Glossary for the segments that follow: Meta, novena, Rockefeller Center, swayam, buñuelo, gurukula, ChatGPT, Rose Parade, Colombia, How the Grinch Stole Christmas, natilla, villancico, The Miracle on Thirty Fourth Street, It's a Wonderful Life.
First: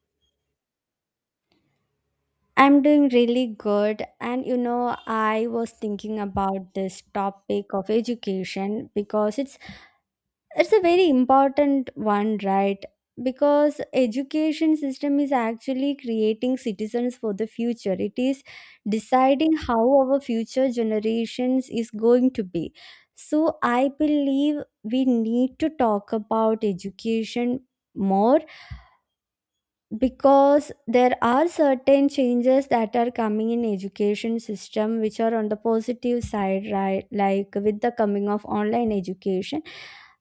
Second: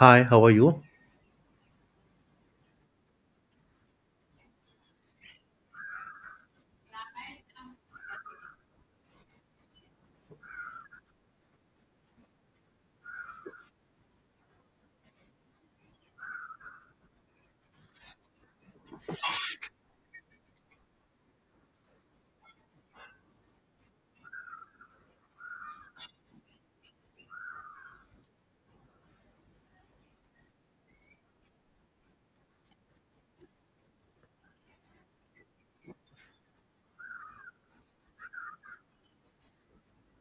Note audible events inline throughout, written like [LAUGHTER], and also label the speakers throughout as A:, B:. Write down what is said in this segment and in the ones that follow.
A: Hi, how are you?
B: I'm doing really good. I was thinking about this topic of education because it's a very important one, right? Because education system is actually creating citizens for the future. It is deciding how our future generations is going to be. So I believe we need to talk about education more, because there are certain changes that are coming in education system which are on the positive side, right? Like with the coming of online education,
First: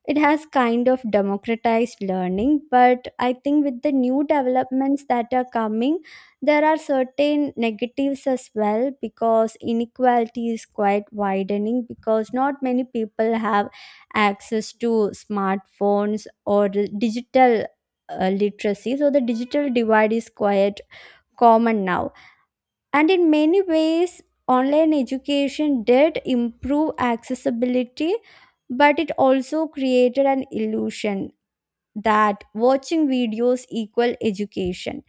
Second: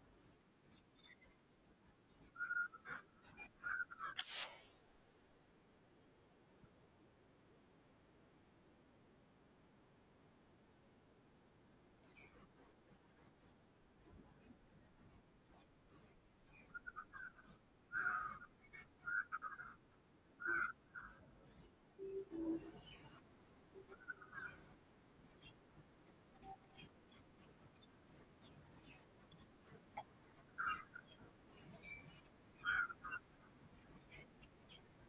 B: it has kind of democratized learning. But I think with the new developments that are coming, there are certain negatives as well, because inequality is quite widening, because not many people have access to smartphones or digital literacy. So the digital divide is quite common now. And in many ways, online education did improve accessibility, but it also created an illusion that watching videos equal education.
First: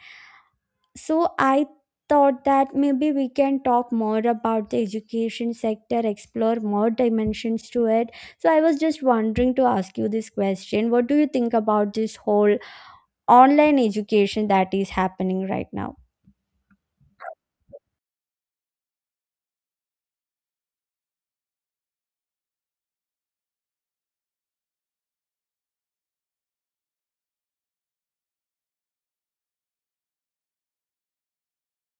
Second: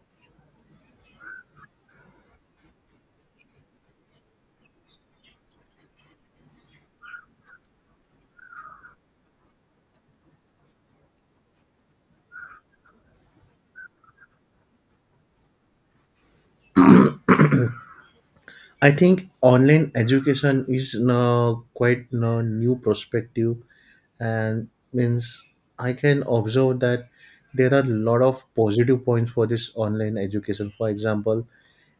B: So I thought that maybe we can talk more about the education sector, explore more dimensions to it. So I was just wondering to ask you this question: what do you think about this whole online education that is happening right now?
A: I think online education is now quite a new perspective and means I can observe that there are a lot of positive points for this online education. For example,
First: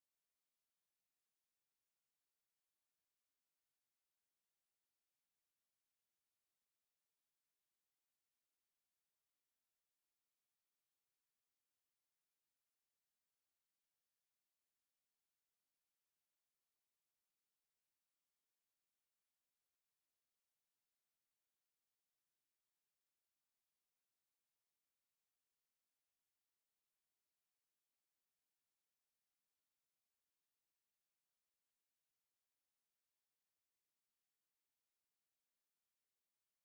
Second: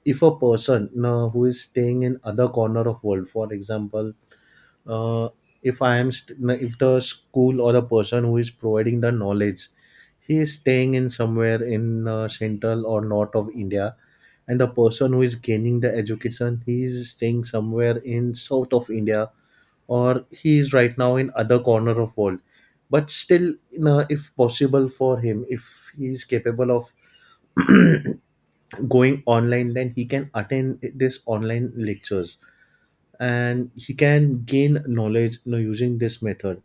A: if a person now who is staying in other corner of world, for example, uh, if I am st- if the school or the person who is providing the knowledge, he is staying in somewhere in central or north of India, and the person who is gaining the education, he is staying somewhere in south of India, or he is right now in other corner of world, but still if possible for him, if he is capable of [CLEARS THROAT] going online, then he can attend this online lectures and he can gain knowledge, using this method.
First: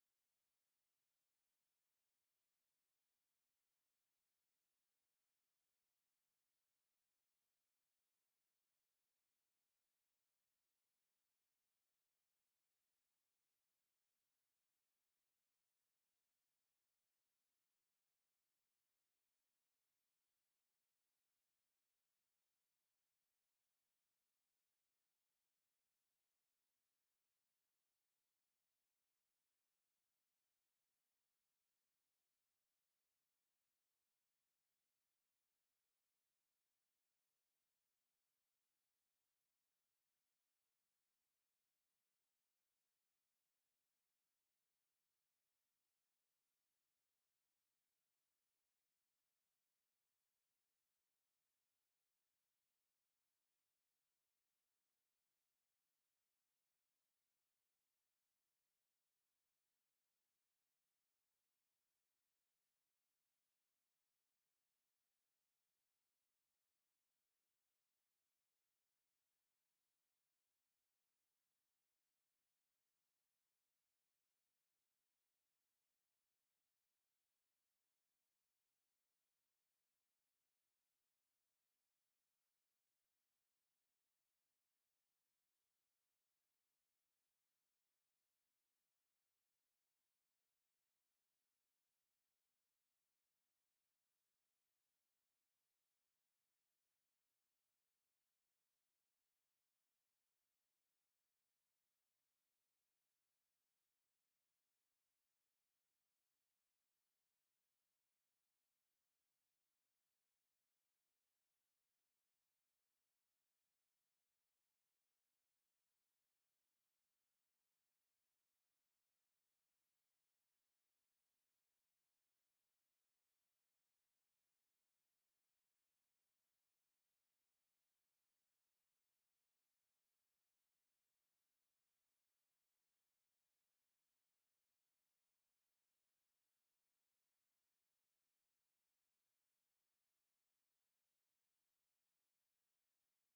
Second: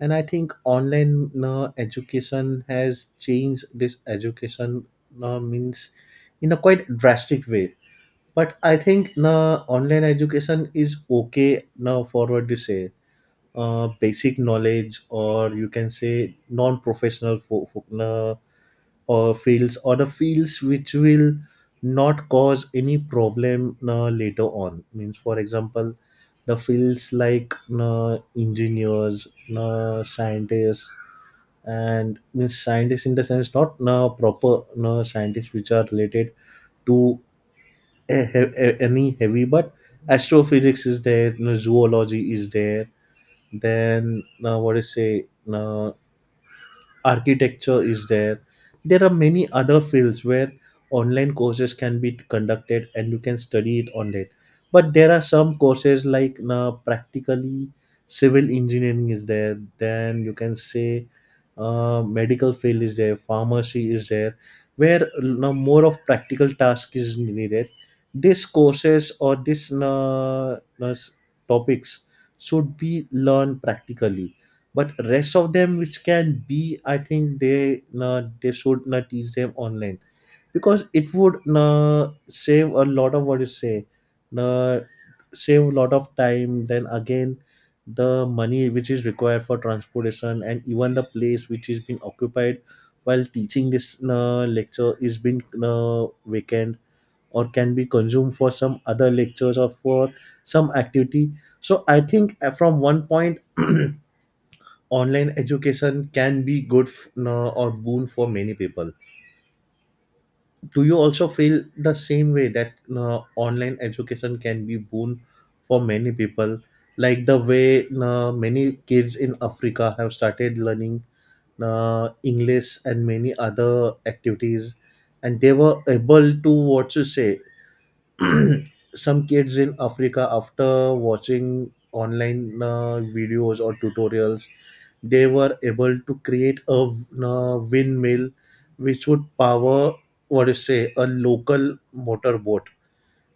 A: And I think online education has changed this education you know, means in a quite drastic way. But I think online education is okay now for what you say, basic knowledge, or you can say non-professional fo- fo- you or fields, or the fields which will not cause any problem later on, means for example, the fields like engineers, scientists, and means scientists in the sense, not proper scientists which are related to any heavy, but astrophysics is there, zoology is there. Then what is say? Uh, architecture is there. There are many other fields where online courses can be conducted and you can study it online. But there are some courses like practically, civil engineering is there, then you can say medical field is there, pharmacy is there, where more of practical task is needed. These courses, or these topics, should be learned practically. But rest of them which can be, I think, they should not teach them online, because it would save a lot of, what you say, uh, save a lot of time. Then again, the money which is required for transportation, and even the place which is being occupied while teaching this lecture is being vacant, or can be consumed for some other lectures, or for some activity. So I think from one point, online education can be good, no, or boon for many people. Do you also feel the same way, that no, online education can be boon for many people, like the way, no, many kids in Africa have started learning, no, English and many other activities, and they were able to, what you say, [CLEARS THROAT] some kids in Africa after watching online videos or tutorials, they were able to create a windmill which would power, what do you say, a local motorboat,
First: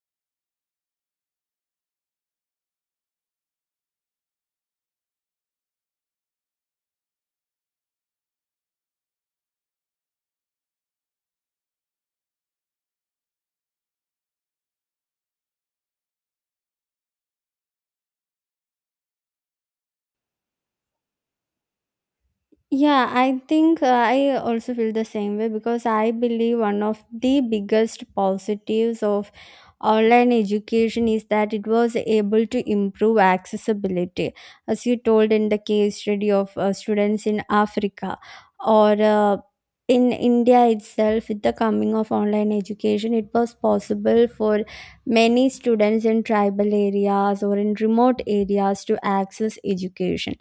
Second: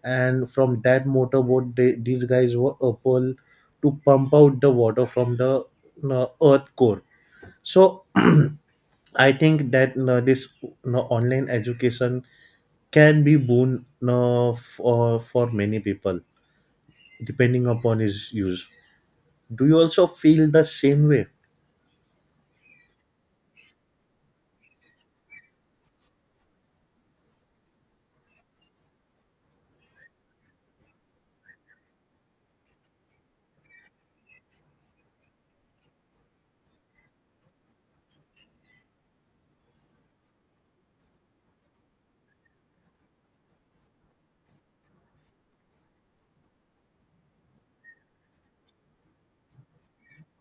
A: and from that motorboat, they, these guys were able to pump out the water from the earth core. So [CLEARS THROAT] I think that this online education can be boon for many people, depending upon his use. Do you also feel the same way?
B: Yeah, I think I also feel the same way, because I believe one of the biggest positives of online education is that it was able to improve accessibility, as you told in the case study of students in Africa or in India itself. With the coming of online education, it was possible for many students in tribal areas or in remote areas to access education.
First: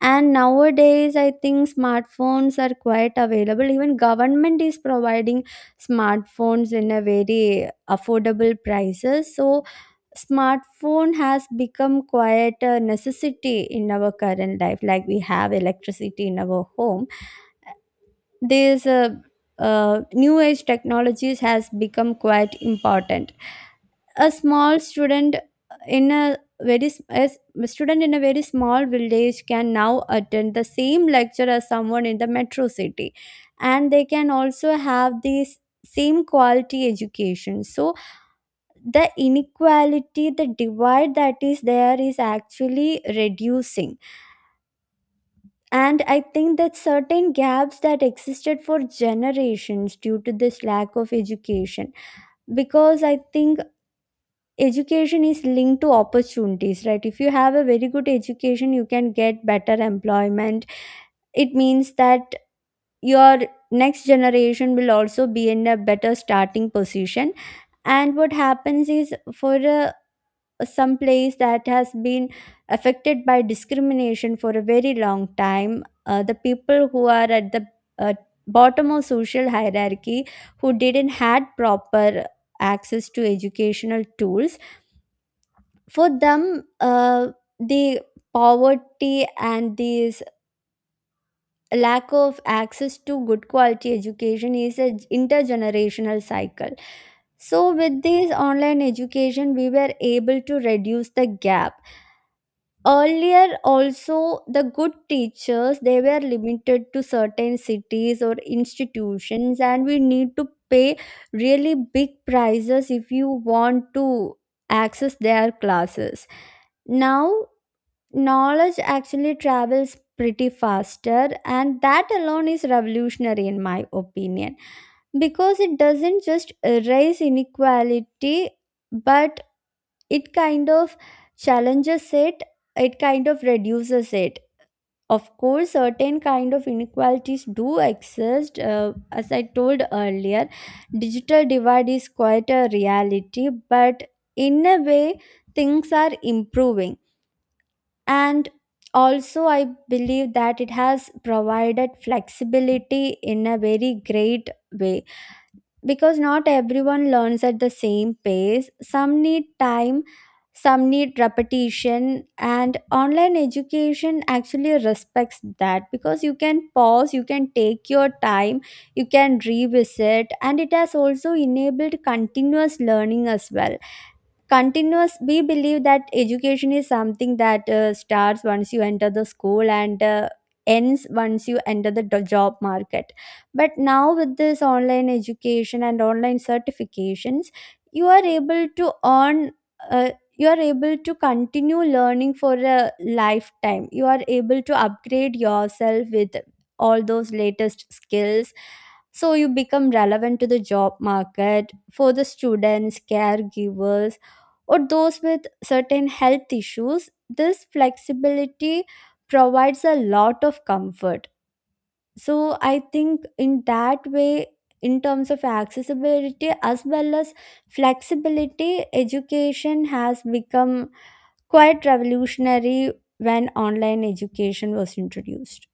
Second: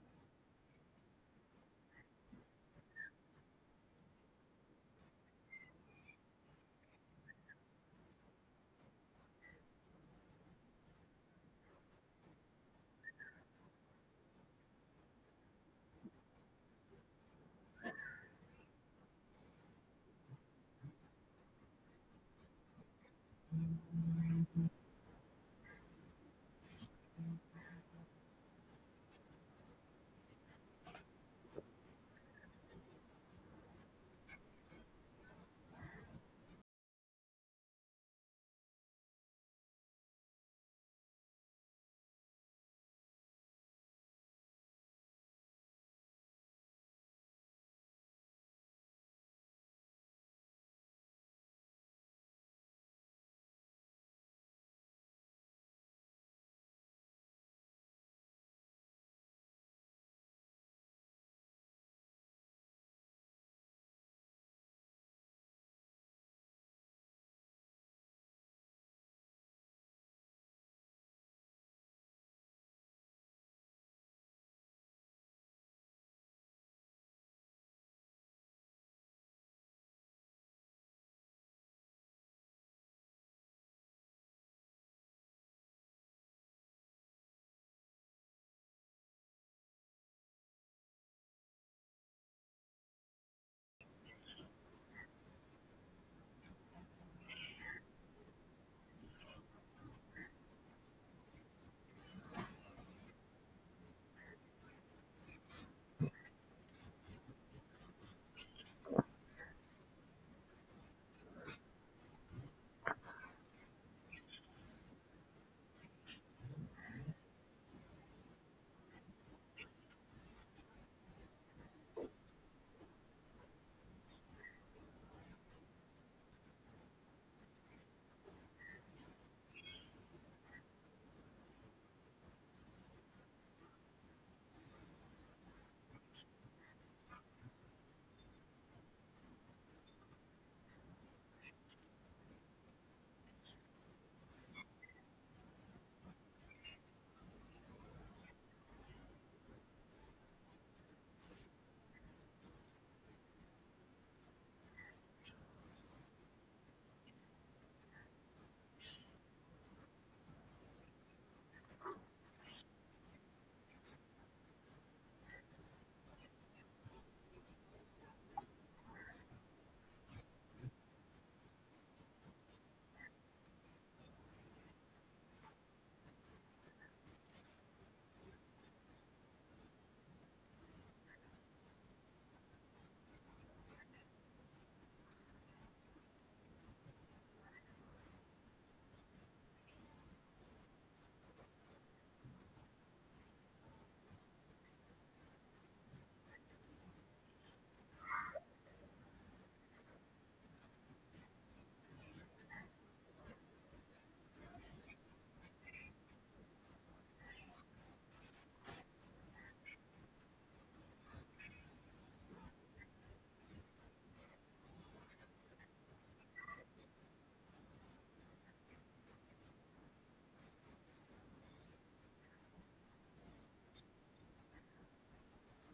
B: And nowadays, I think smartphones are quite available. Even government is providing smartphones in a very affordable prices. So smartphone has become quite a necessity in our current life, like we have electricity in our home. These New age technologies has become quite important. A small student in a very s- a s- A student in a very small village can now attend the same lecture as someone in the metro city, and they can also have this same quality education. So the inequality, the divide that is there, is actually reducing. And I think that certain gaps that existed for generations due to this lack of education, because I think education is linked to opportunities, right? If you have a very good education, you can get better employment. It means that your next generation will also be in a better starting position. And what happens is, some place that has been affected by discrimination for a very long time, the people who are at the uh, bottom of social hierarchy, who didn't had proper access to educational tools, for them, the poverty and this lack of access to good quality education is a intergenerational cycle. So with this online education, we were able to reduce the gap. Earlier also, the good teachers, they were limited to certain cities or institutions, and we need to pay really big prices if you want to access their classes. Now knowledge actually travels pretty faster, and that alone is revolutionary in my opinion, because it doesn't just erase inequality, but it kind of challenges it, it kind of reduces it. Of course, certain kind of inequalities do exist, as I told earlier, digital divide is quite a reality, but in a way, things are improving. And also I believe that it has provided flexibility in a very great way, because not everyone learns at the same pace. Some need time, some need repetition, and online education actually respects that, because you can pause, you can take your time, you can revisit. And it has also enabled continuous learning as well. Continuous, we believe that education is something that starts once you enter the school and ends once you enter the job market. But now with this online education and online certifications, you are able to earn, uh, you are able to continue learning for a lifetime, you are able to upgrade yourself with all those latest skills. So you become relevant to the job market. For the students, caregivers, or those with certain health issues, this flexibility provides a lot of comfort. So I think in that way, in terms of accessibility as well as flexibility, education has become quite revolutionary when online education was introduced.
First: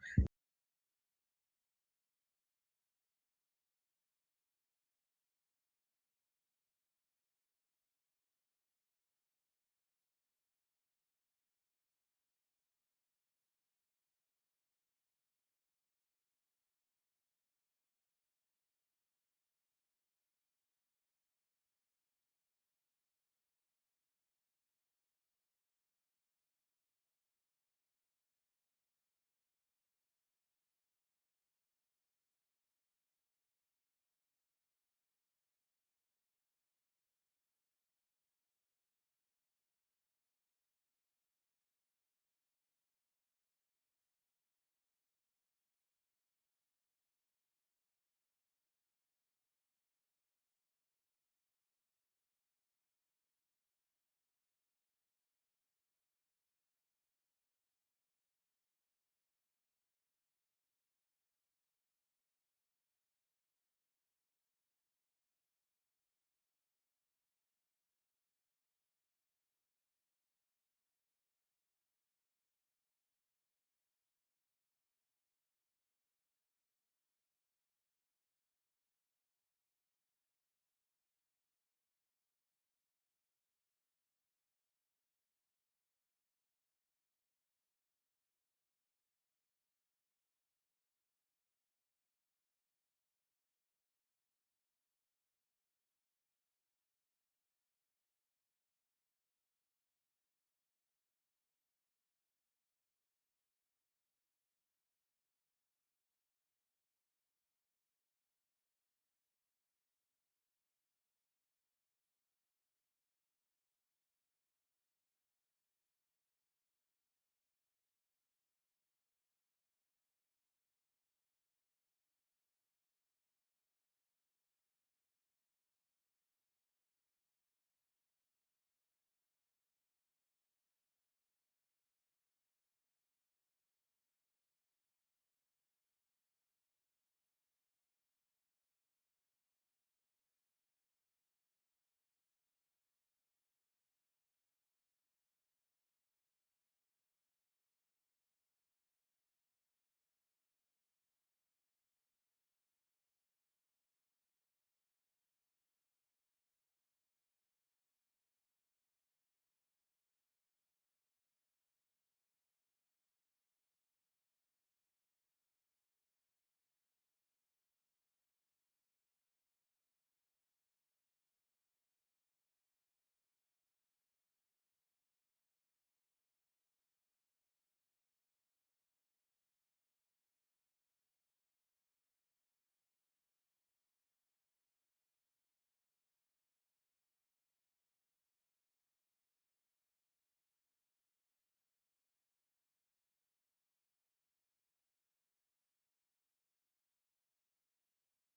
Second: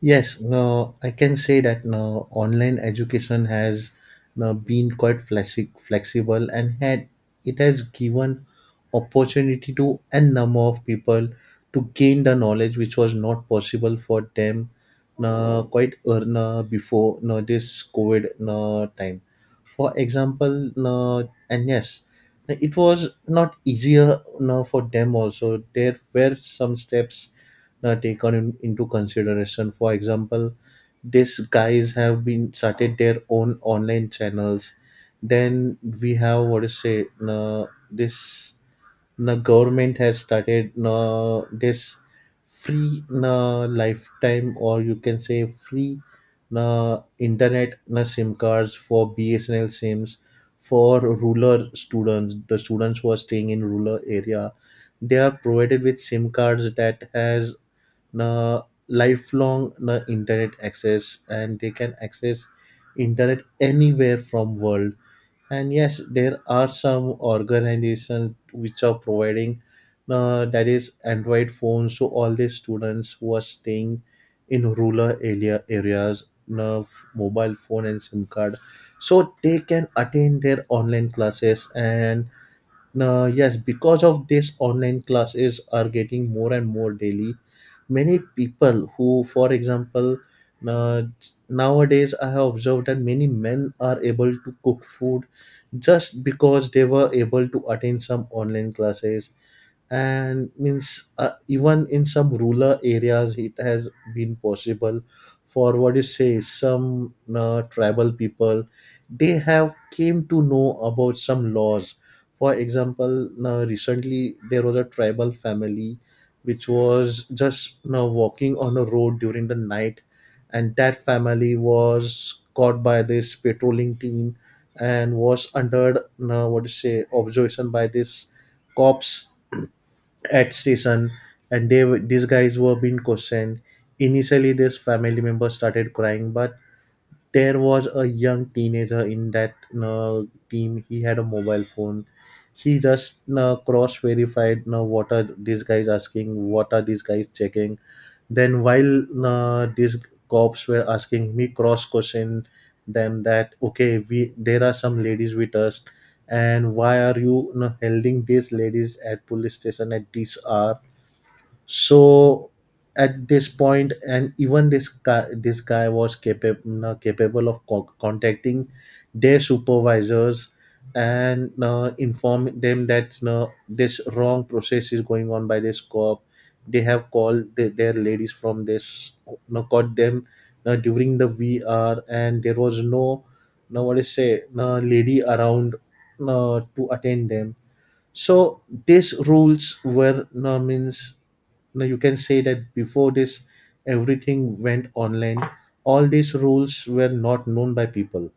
A: Yes, no, I can say that no, online education has, no, been quite flexible, and had, it has given opportunity to a number of people to gain the knowledge which was not possible for them, no, quite no, before, no, this COVID, no, time. For example, no, and yes, it was not easier, no, for them also. There were some steps taken in, into consideration. For example, these guys have been started their own online channels. Then we have, what to say, this, the government has started this free lifetime, or you can say free internet SIM cards for BSNL SIMs for rural students. The students who are staying in rural area, they are provided with SIM cards that has na lifelong na internet access, and they can access internet anywhere from world. And yes, there are some organizations which are providing, that is, Android phones to all the students who are staying in rural areas, uh, mobile phone and SIM card, so they can attend their online classes. And yes, because of this, online classes are getting more and more daily. Many people, who, for example, uh, nowadays, I have observed that many men are able to cook food just because they were able to attend some online classes. And means, even in some rural areas, it has been possible for, what you say, some tribal people, they have came to know about some laws. For example, now recently there was a tribal family which was just now walking on a road during the night, and that family was caught by this patrolling team and was under, what to say, observation by this cops at station, and they these guys were being questioned. Initially this family member started crying, but there was a young teenager in that uh, team, he had a mobile phone. He just cross verified what are these guys asking, what are these guys checking. Then while these cops were asking me, cross question them that okay, we, there are some ladies with us, and why are you, holding these ladies at police station at this hour? So at this point, and even this guy was capable of contacting their supervisors, and inform them that this wrong process is going on by this co-op. They have called the, their ladies from this, no caught them during the vr, and there was no, no, what is say, no lady around to attend them. So these rules were, now means, now you can say that before this everything went online, all these rules were not known by people.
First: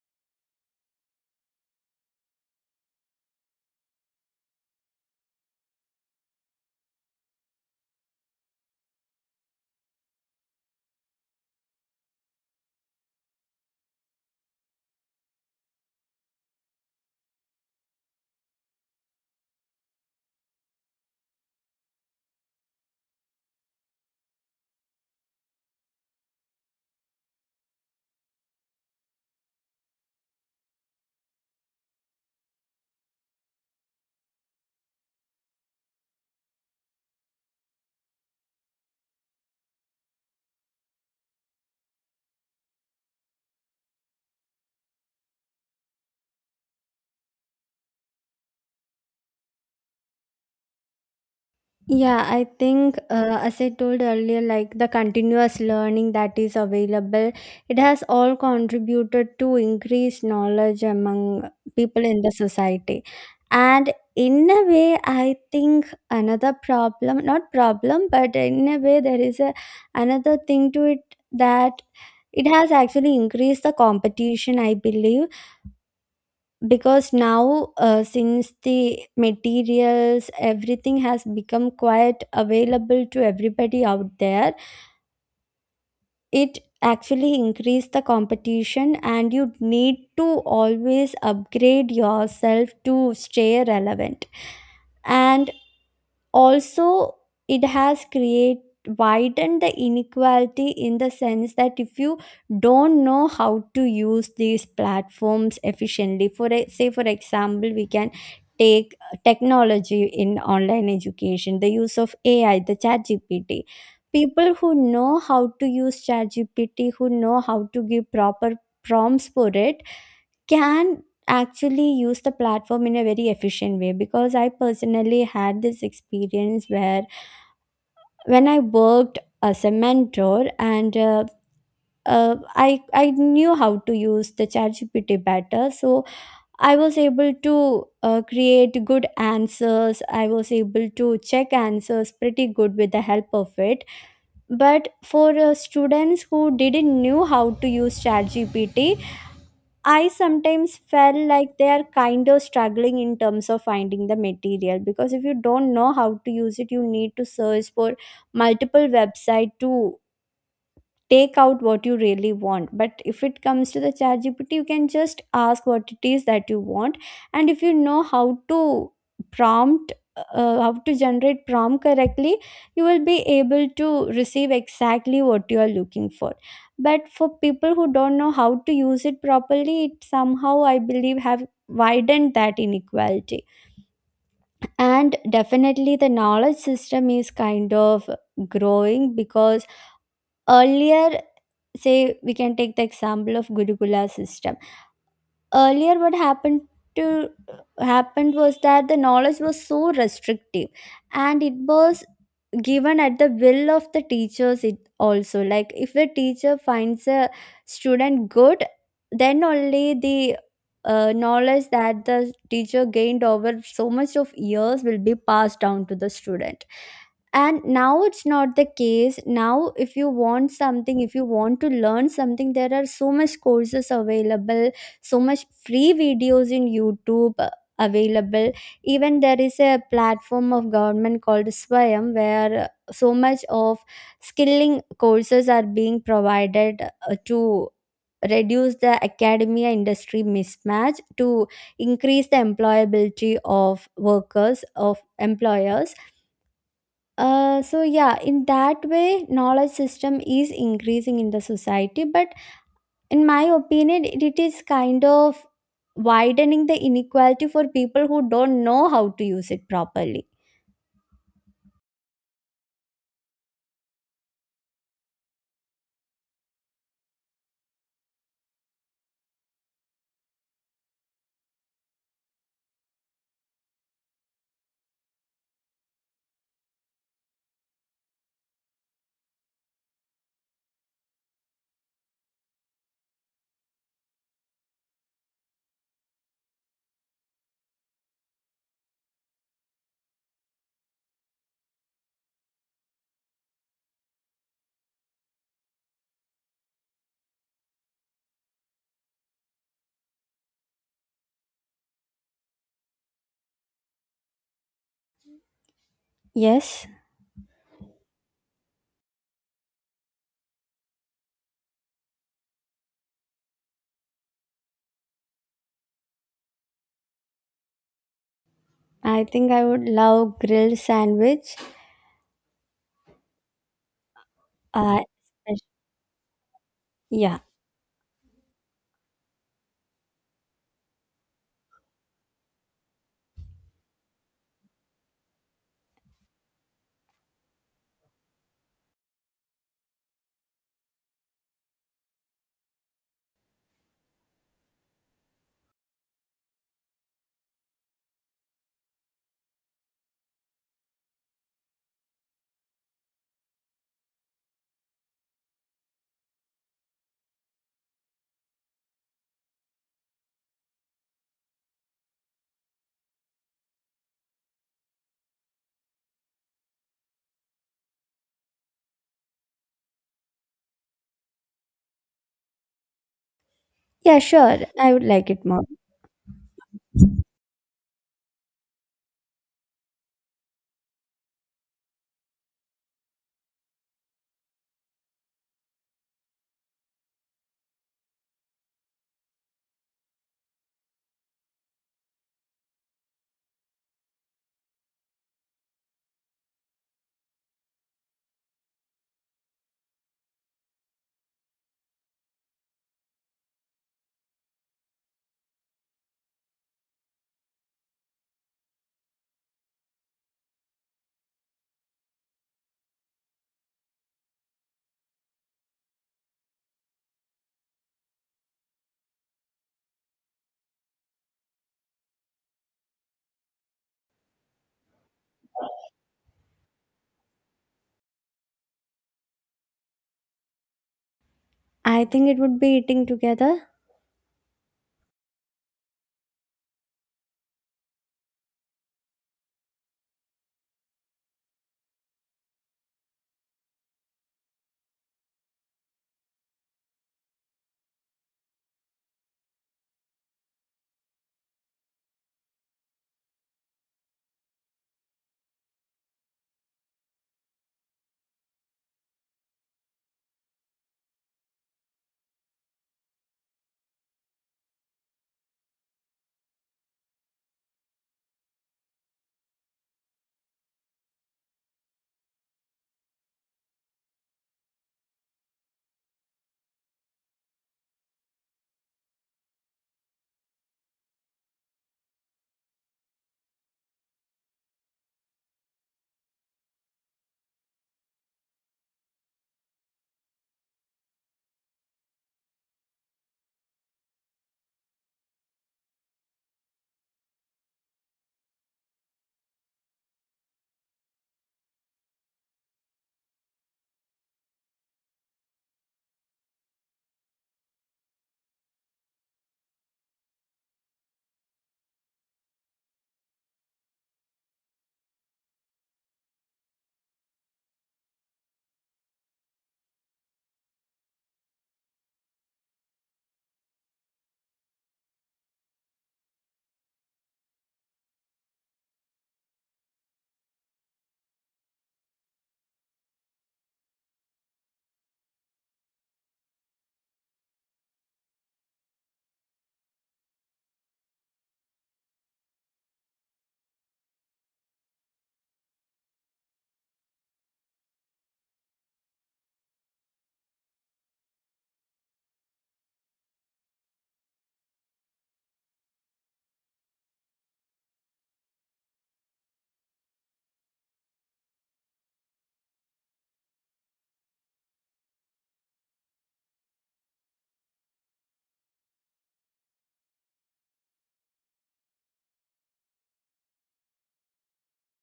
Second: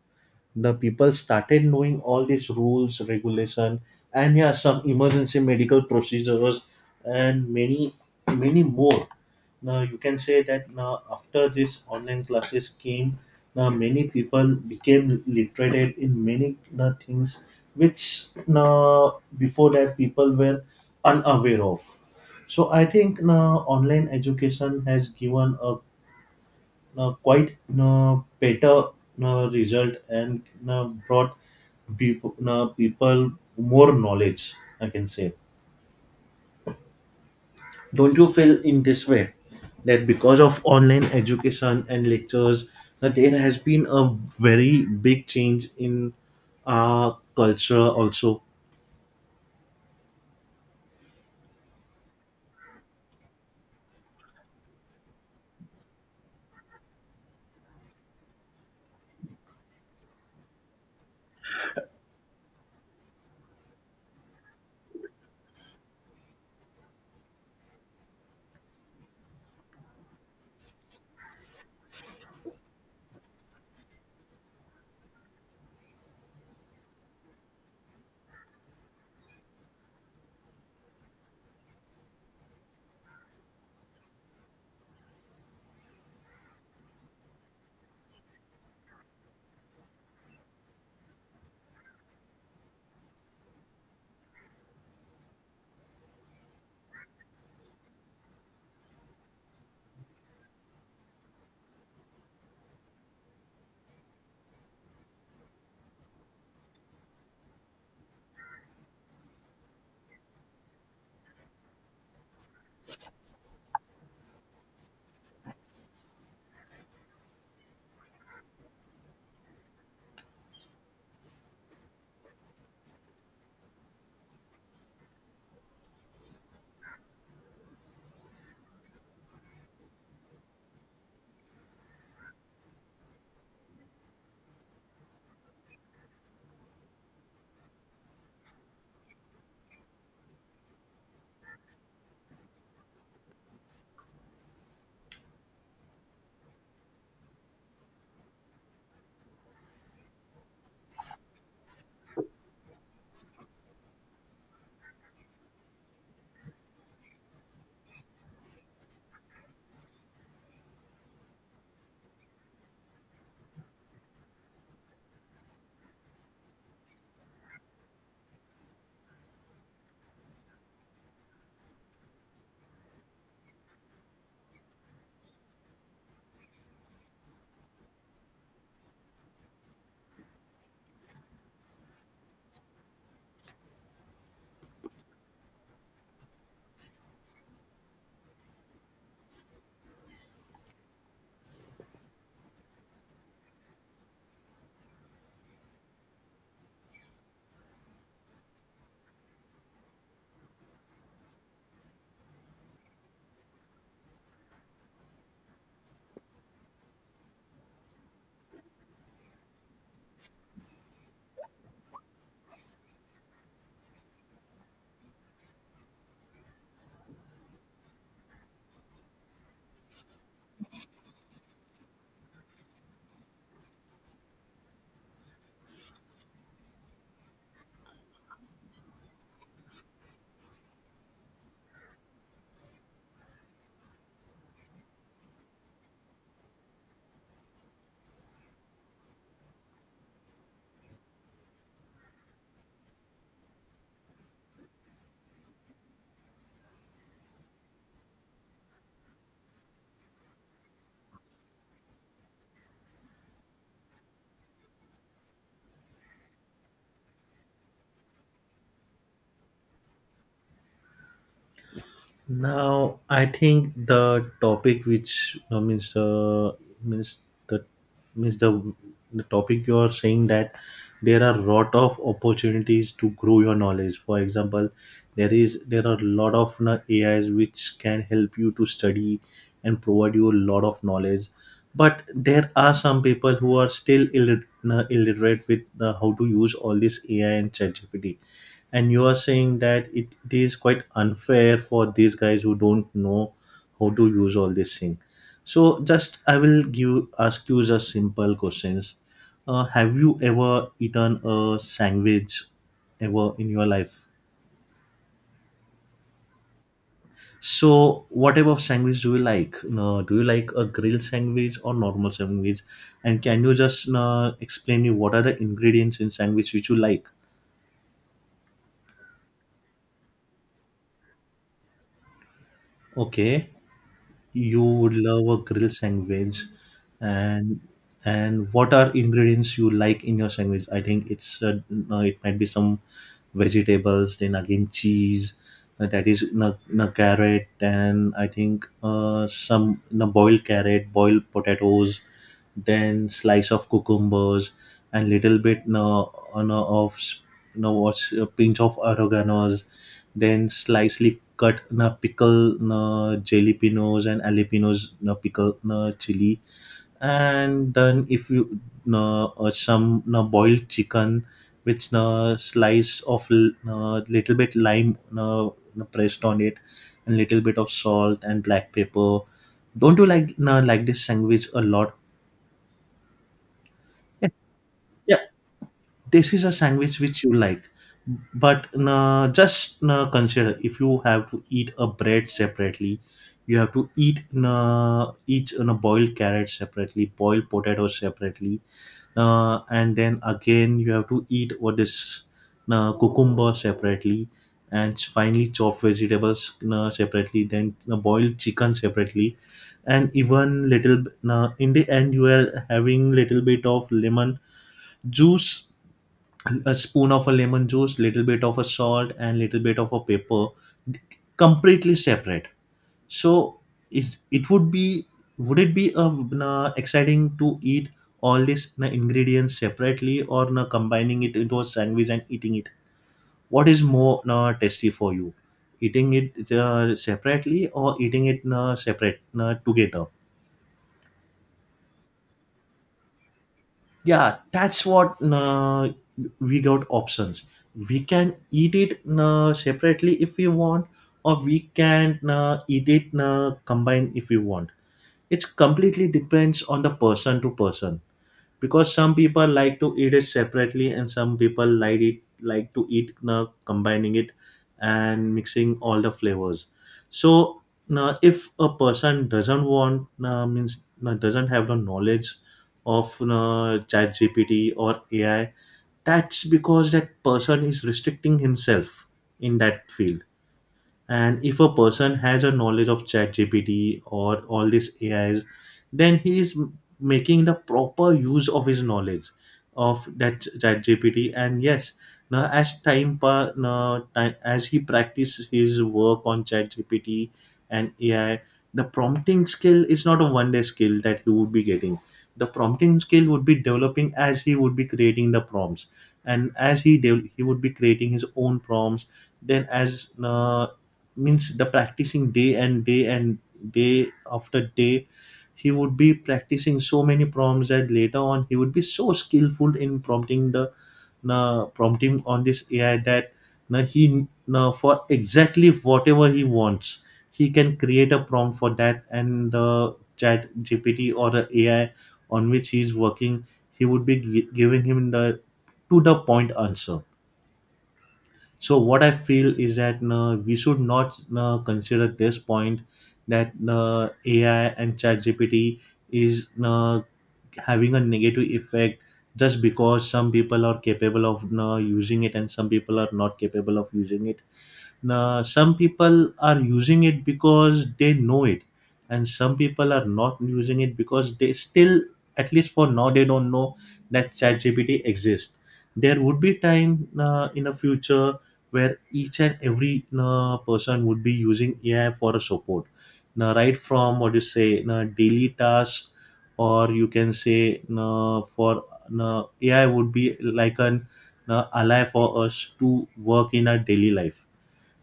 A: The people started knowing all these rules regulation, and yeah, some emergency medical procedures, and many, many more. Now you can say that, now after these online classes came, now many people became literated in many things which, now, before that people were unaware of. So I think now online education has given a quite better result, and brought people, people more knowledge, I can say. Don't you feel in this way, that because of online education and lectures, that there has been a very big change in our culture also?
B: Yeah, I think, as I told earlier, like the continuous learning that is available, it has all contributed to increased knowledge among people in the society. And in a way, I think another problem, not problem, but in a way, there is another thing to it, that it has actually increased the competition, I believe. Because now, since the materials, everything has become quite available to everybody out there, it actually increase the competition and you need to always upgrade yourself to stay relevant. And also it has create widened the inequality, in the sense that if you don't know how to use these platforms efficiently, for say, for example, we can take technology in online education, the use of AI, the chat gpt people who know how to use chat gpt who know how to give proper prompts for it, can actually use the platform in a very efficient way. Because I personally had this experience where when I worked as a mentor and I knew how to use the ChatGPT better, so I was able to create good answers. I was able to check answers pretty good with the help of it. But for students who didn't knew how to use ChatGPT, I sometimes felt like they are kind of struggling in terms of finding the material. Because if you don't know how to use it, you need to search for multiple website to take out what you really want. But if it comes to the chat gpt you can just ask what it is that you want. And if you know how to prompt, how to generate prompt correctly, you will be able to receive exactly what you are looking for. But for people who don't know how to use it properly, it somehow I believe have widened that inequality. And definitely the knowledge system is kind of growing, because earlier, say we can take the example of gurukula system. Earlier what to happened was that the knowledge was so restrictive, and it was given at the will of the teachers. It also like if the teacher finds a student good, then only the knowledge that the teacher gained over so much of years will be passed down to the student. And now it's not the case. Now if you want something, if you want to learn something, there are so much courses available, so much free videos in YouTube available. Even there is a platform of government called Swayam, where so much of skilling courses are being provided to reduce the academia industry mismatch, to increase the employability of workers, of employers. So yeah, in that way, knowledge system is increasing in the society, but in my opinion, it is kind of widening the inequality for people who don't know how to use it properly.
A: Now, I think the topic which means means the means the topic you are saying, that there are lot of opportunities to grow your knowledge. For example, there are lot of na, AIs which can help you to study and provide you a lot of knowledge. But there are some people who are still illiterate, illiterate with how to use all this AI and ChatGPT, and you are saying that it is quite unfair for these guys who don't know how to use all these things. So just I will give ask you just simple questions. Have you ever eaten a sandwich ever in your life?
B: Yes.
A: So what type of sandwich do you like, no, do you like a grilled sandwich or normal sandwich? And can you just explain me, what are the ingredients in sandwich which you like?
B: I think I would love grilled sandwich.
A: Okay. You would
B: uh,
A: love a grilled sandwich,
B: yeah.
A: and and what are ingredients you like in your sandwich? I think it's no, it might be some vegetables, then again cheese, that is na na carrot, and I think some na boiled carrot, boiled potatoes, then slice of cucumbers, and little bit, no, no, of no, what's, a pinch of oregano's, then slightly cut na pickle na jalapenos, and jalapenos na pickle na chili, and then if you na some na boiled chicken with na slice of na little bit lime, na, na pressed on it, and little bit of salt and black pepper. Don't you like na, like this sandwich a lot?
B: Yeah,
A: Yeah,
B: sure. I would like it more.
A: this is a sandwich which you like. But just consider, if you have to eat a bread separately, you have to eat each boiled carrot separately, boiled potato separately, and then again you have to eat, what is, cucumber separately, and finally chopped vegetables separately, then boiled chicken separately, and even little in the end you are having little bit of lemon juice, a spoon of a lemon juice, little bit of a salt and little bit of a pepper, completely separate. So is it would be, would it be na, exciting to eat all these na, ingredients separately, or na, combining it into a sandwich and eating it? What is more na, tasty for you, eating it separately, or eating it na, separate na, together?
B: I think it would be eating together.
A: Yeah, that's what we got options. We can eat it separately if we want, or we can eat it combined if we want. It's completely depends on the person to person, because some people like to eat it separately, and some people like to eat now, combining it and mixing all the flavors. So now, if a person doesn't want, means, doesn't have the knowledge of chat gpt or AI, that's because that person is restricting himself in that field. And if a person has a knowledge of chat gpt or all these AIs, then he is making the proper use of his knowledge of that chat gpt and yes, now as time pa- now, ti- as he practices his work on chat gpt and AI, the prompting skill is not a one day skill that he would be getting. The prompting skill would be developing as he would be creating the prompts, and he would be creating his own prompts. Then as means, the practicing day and day and day after day, he would be practicing so many prompts that later on he would be so skillful in prompting the na prompting on this AI, that na he, na for exactly whatever he wants, he can create a prompt for that, and the chat gpt or the AI on which he is working, he would be giving him the to the point answer. So what I feel is that we should not consider this point that AI and ChatGPT is having a negative effect, just because some people are capable of using it and some people are not capable of using it. Now, some people are using it because they know it, and some people are not using it because they still, at least for now, they don't know that ChatGPT exists. There would be time in the future where each and every person would be using AI for a support. Now, right from what you say, now daily tasks, or you can say for AI would be like an ally for us to work in our daily life.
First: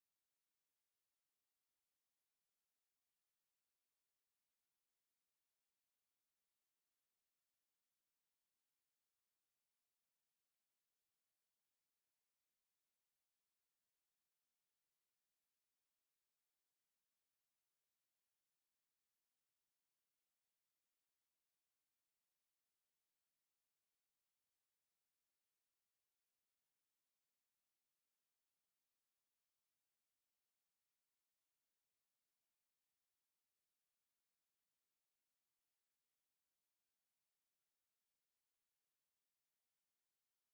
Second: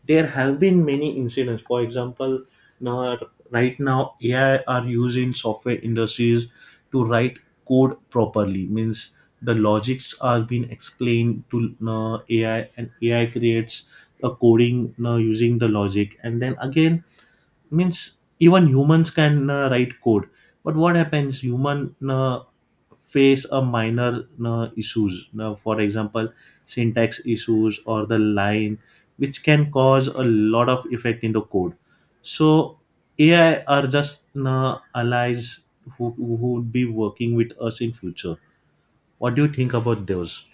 A: There have been many incidents, for example. Now, right now, AI are used in software industries to write code properly, means the logics are being explained to AI, and AI creates a coding now using the logic. And then again, means even humans can write code, but what happens, human face a minor issues. Now, for example, syntax issues or the line, which can cause a lot of effect in the code. So AI are just allies who would be working with us in future. What do you think about those?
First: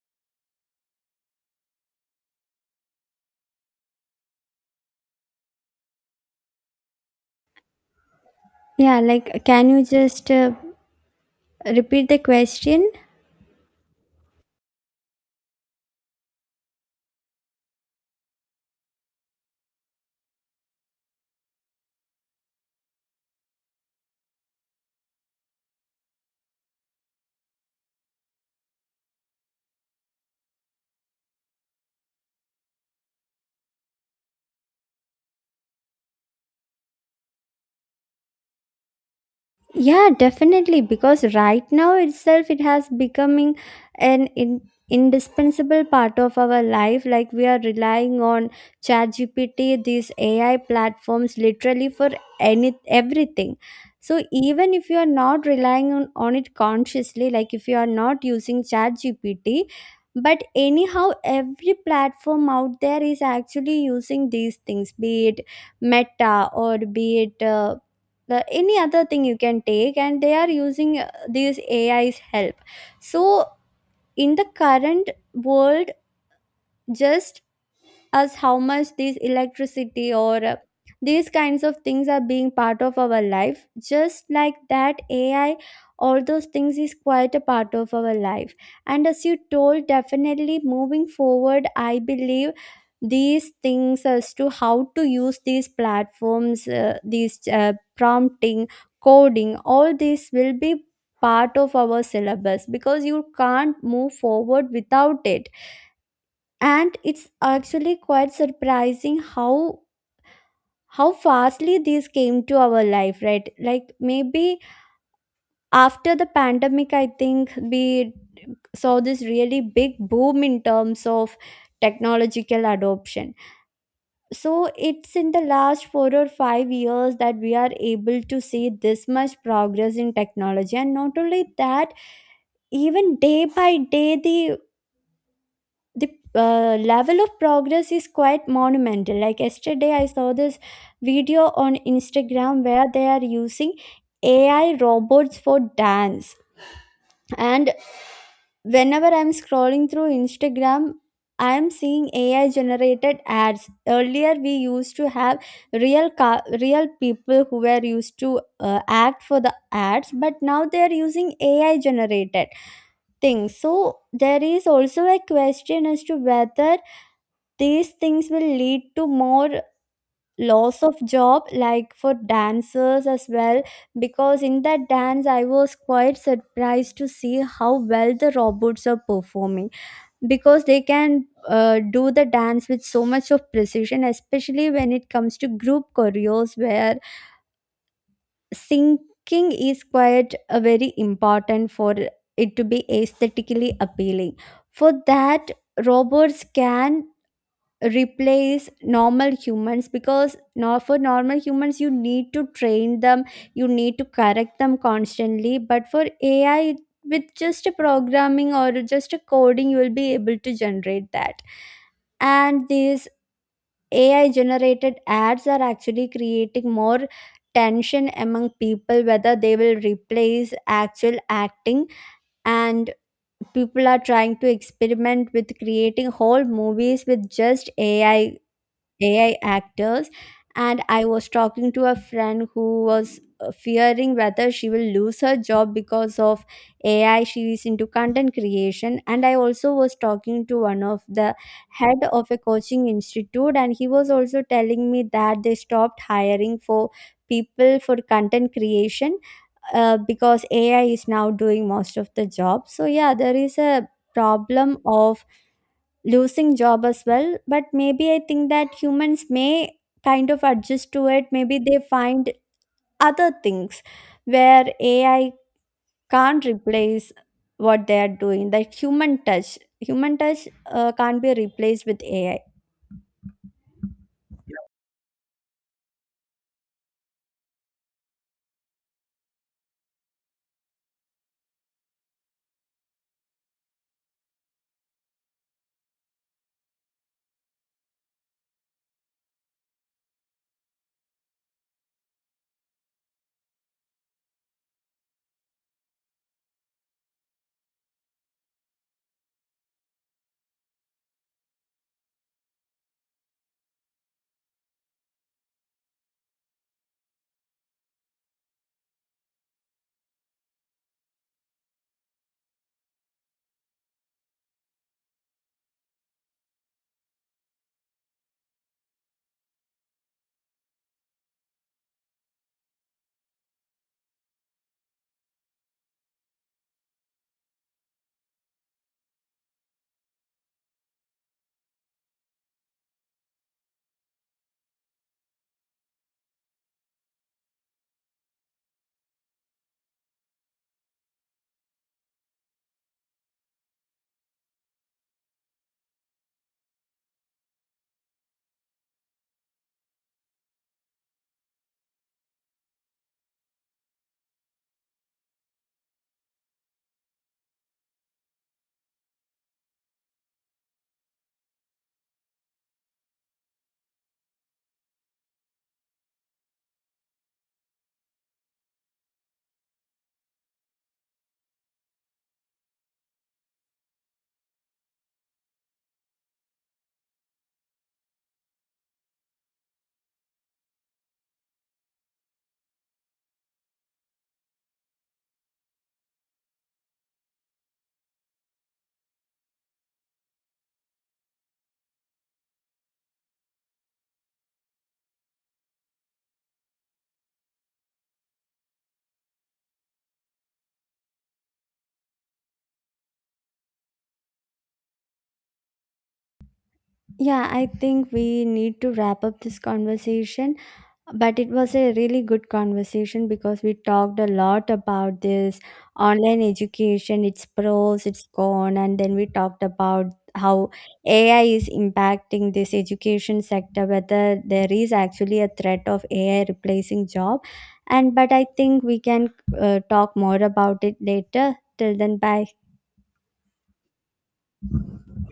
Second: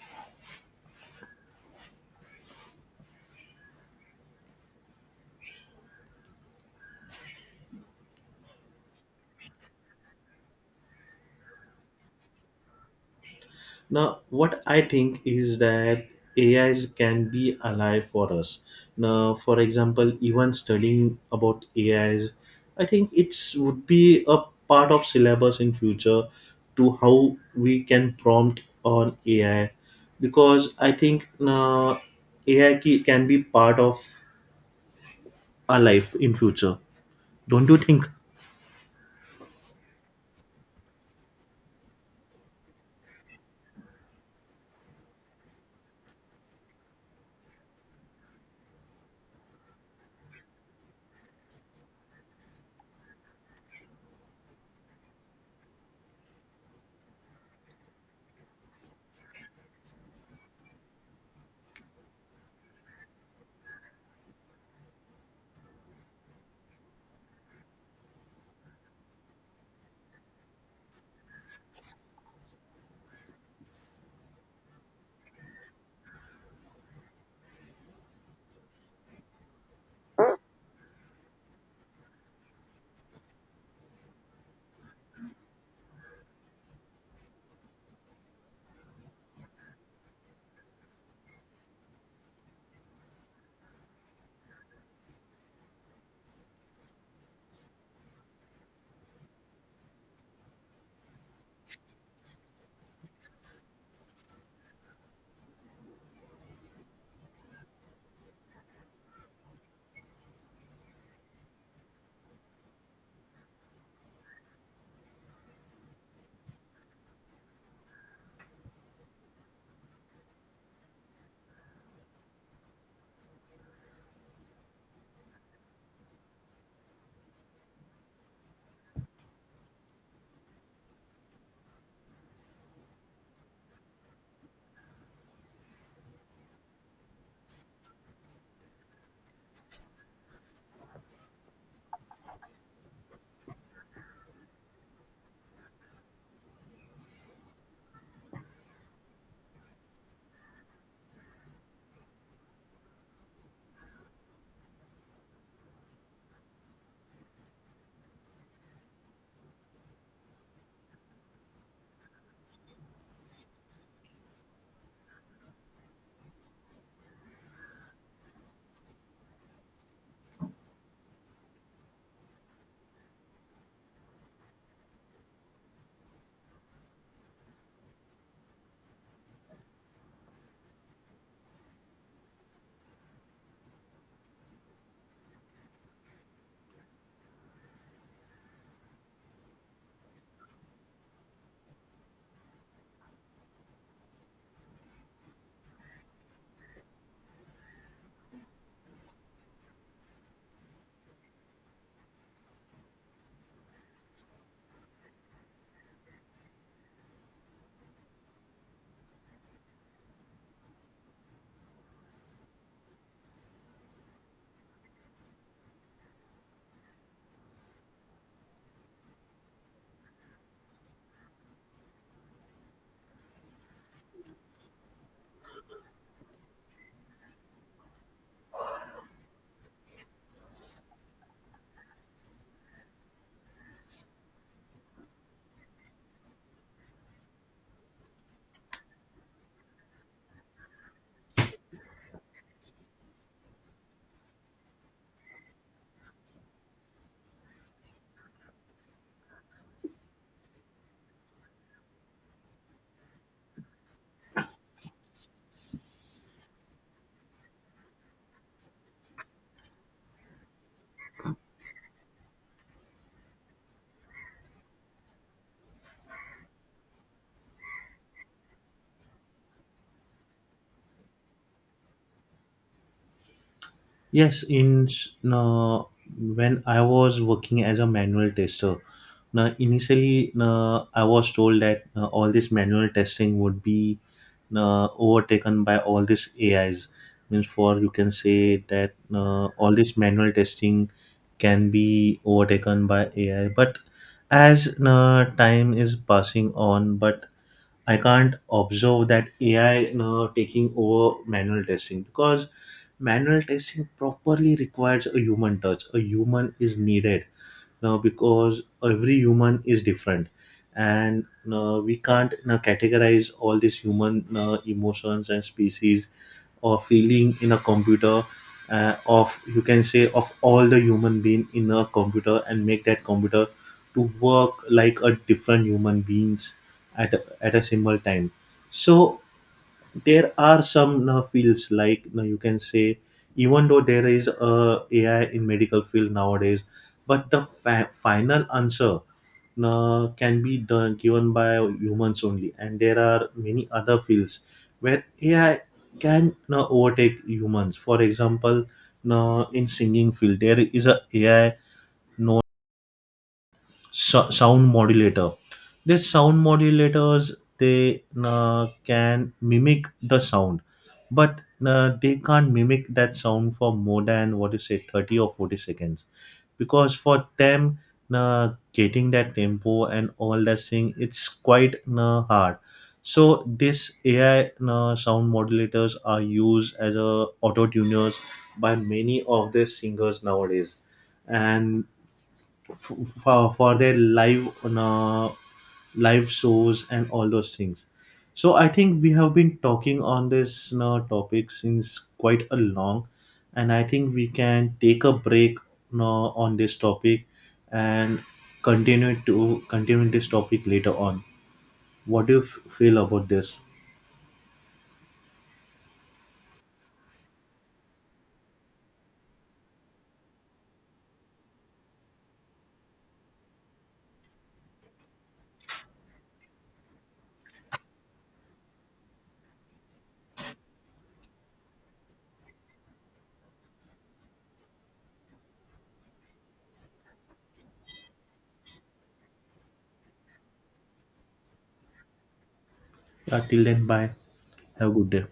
B: Yeah, like can you just repeat the question?
A: Now, what I think is that AIs can be alive for us. Now, for example, even studying about AIs, I think it's would be a part of syllabus in future, to how we can prompt on AI, because I think AI can be part of our life in future. Don't you think?
B: Yeah, definitely. Because right now itself, it has becoming an in, indispensable part of our life. Like we are relying on ChatGPT, these AI platforms, literally for any everything. So even if you are not relying on it consciously, like if you are not using ChatGPT, but anyhow, every platform out there is actually using these things, be it Meta or be it. The any other thing you can take, and they are using these AI's help. So in the current world, just us how much these electricity or these kinds of things are being part of our life, just like that, AI, all those things is quite a part of our life. And as you told, definitely moving forward, I believe these things, as to how to use these platforms, these prompting, coding, all these will be part of our syllabus, because you can't move forward without it. And it's actually quite surprising how fastly these came to our life, right? Like maybe after the pandemic, I think we saw this really big boom in terms of technological adoption. So it's in the last 4 or 5 years that we are able to see this much progress in technology. And not only that, even day by day, the the level of progress is quite monumental. Like yesterday I saw this video on Instagram where they are using AI robots for dance. And whenever I'm scrolling through Instagram, I'm seeing AI generated ads. Earlier we used to have real people who were used to act for the ads, but now they are using AI generated things. So there is also a question as to whether these things will lead to more loss of job, like for dancers as well. Because in that dance, I was quite surprised to see how well the robots are performing. Because they can do the dance with so much of precision, especially when it comes to group choreos, where syncing is quite a very important for it to be aesthetically appealing. For that, robots can replace normal humans, because now for normal humans you need to train them, you need to correct them constantly. But for AI, with just a programming or just a coding, you will be able to generate that. And these AI generated ads are actually creating more tension among people whether they will replace actual acting. And people are trying to experiment with creating whole movies with just AI actors. And I was talking to a friend who was fearing whether she will lose her job because of AI. She is into content creation. And I also was talking to one of the head of a coaching institute, and he was also telling me that they stopped hiring for people for content creation, because AI is now doing most of the job. So, yeah, there is a problem of losing job as well. But maybe I think that humans may kind of adjust to it, maybe they find other things where AI can't replace what they are doing. That human touch, human touch can't be replaced with AI.
A: Yes, in uh, when I was working as a manual tester, now, initially, I was told that all this manual testing would be overtaken by all these AIs. Means, for you can say that all this manual testing can be overtaken by AI. But as time is passing on, but I can't observe that AI taking over manual testing, because manual testing properly requires a human touch. A human is needed, because every human is different, and we can't categorize all these human emotions and species or feeling in a computer, of, you can say, of all the human being in a computer, and make that computer to work like a different human beings at a single time. So there are some now fields, like now you can say, even though there is a AI in medical field nowadays, but the final answer can be done given by humans only. And there are many other fields where AI can now overtake humans, for example, now in singing field, there is a AI sound modulator. These sound modulators, they can mimic the sound, but they can't mimic that sound for more than what you say 30 or 40 seconds, because for them getting that tempo and all that thing, it's quite hard. So this AI sound modulators are used as a auto tuners by many of the singers nowadays, and f- for their live on live shows and all those things. So I think we have been talking on this, topic since quite a long, and I think we can take a break, on this topic, and continue this topic later on. What do you feel about this?
B: Yeah, I think we need to wrap up this conversation. But it was a really good conversation, because we talked a lot about this online education, its pros, its con, and then we talked about how AI is impacting this education sector, whether there is actually a threat of AI replacing job. And but I think we can talk more about it later. Till then, bye.
A: Yeah, till then, bye. Have a good day.